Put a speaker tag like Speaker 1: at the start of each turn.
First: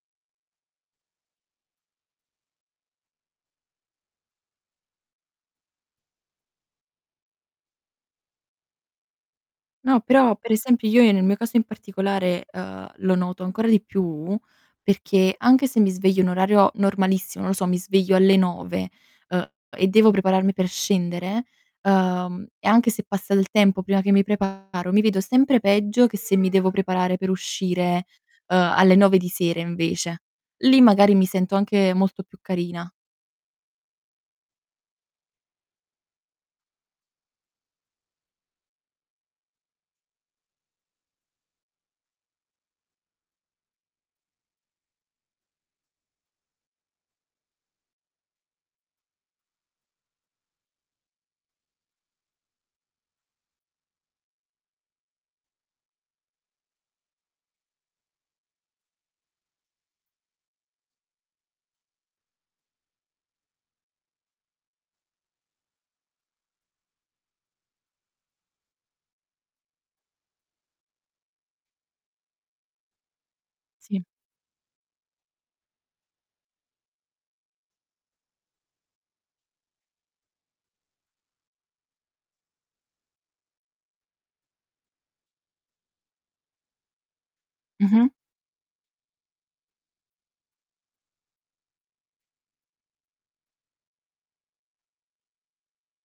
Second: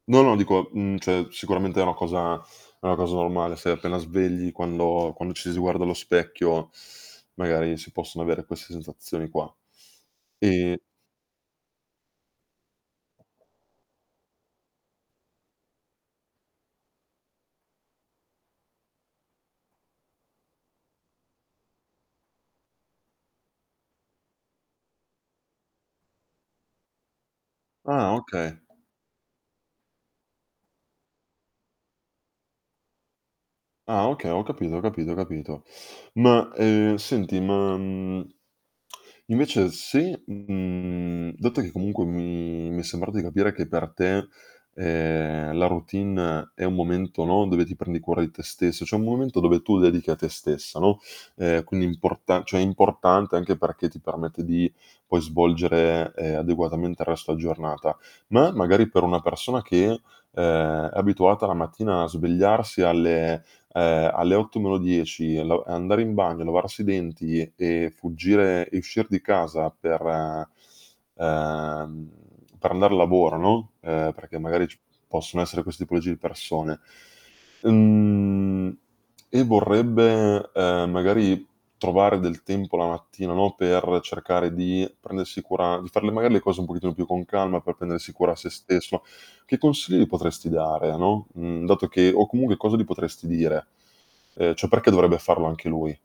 Speaker 1: No, no, dico, mhmm, cioè sicuramente è una cosa è una cosa normale. Si è appena svegli, quando quando ci si guarda allo specchio, magari si possono avere queste sensazioni qua.
Speaker 2: No, però, per
Speaker 1: Ehm
Speaker 2: esempio, io nel mio caso in particolare, uhm, lo noto ancora di più, perché anche se mi sveglio in orario normalissimo, non lo so, mi sveglio alle 9, uhm, e devo prepararmi per scendere, uhm, e anche se passa il tempo prima che mi preparo, mi vedo sempre peggio che se mi devo preparare per uscire,
Speaker 1: Ah, oka
Speaker 2: uhm, alle 9 di sera invece. Lì magari mi sento anche molto più carina.
Speaker 1: Ah, oka Ho capito, ho capito, ho capito. Ma, uhm, senti, ma, mhmm, invece se mhmm, dato che comunque mi mi è sembrato di capire che per te, ehm, la routine è un momento no, dove ti prendi cura di te stesso, cioè, è un momento dove tu dedichi a te stessa, no, ehm, quindi è importa cioè, è importante anche perché ti permette di, poi, svolgere, ehm, adeguatamente il resto giornata. Ma è magari per una persona che, uhm, è abituata la mattina a svegliarsi alle uhm, alle 8 meno 10 e lo e andare in bagno, lavarsi i denti e fuggire e uscir di casa per uhm, per andar a lavoro, no,
Speaker 2: Sì.
Speaker 1: ehm, perché magari ci possono essere queste tipologie di persone. Mhmm, e vorrebbe, uhm, magari trovare del tempo la mattina, no, per cercare di prendersi cura di far le magari, le cose un pochettino più con calma per prendersi
Speaker 2: Mh-mh.
Speaker 1: cura sé stesso. Che consigli potresti dare, no, mhmm, dato che o comunque cosa gli potresti dire? Uhm, cioè perché dovrebbe farlo anche lui?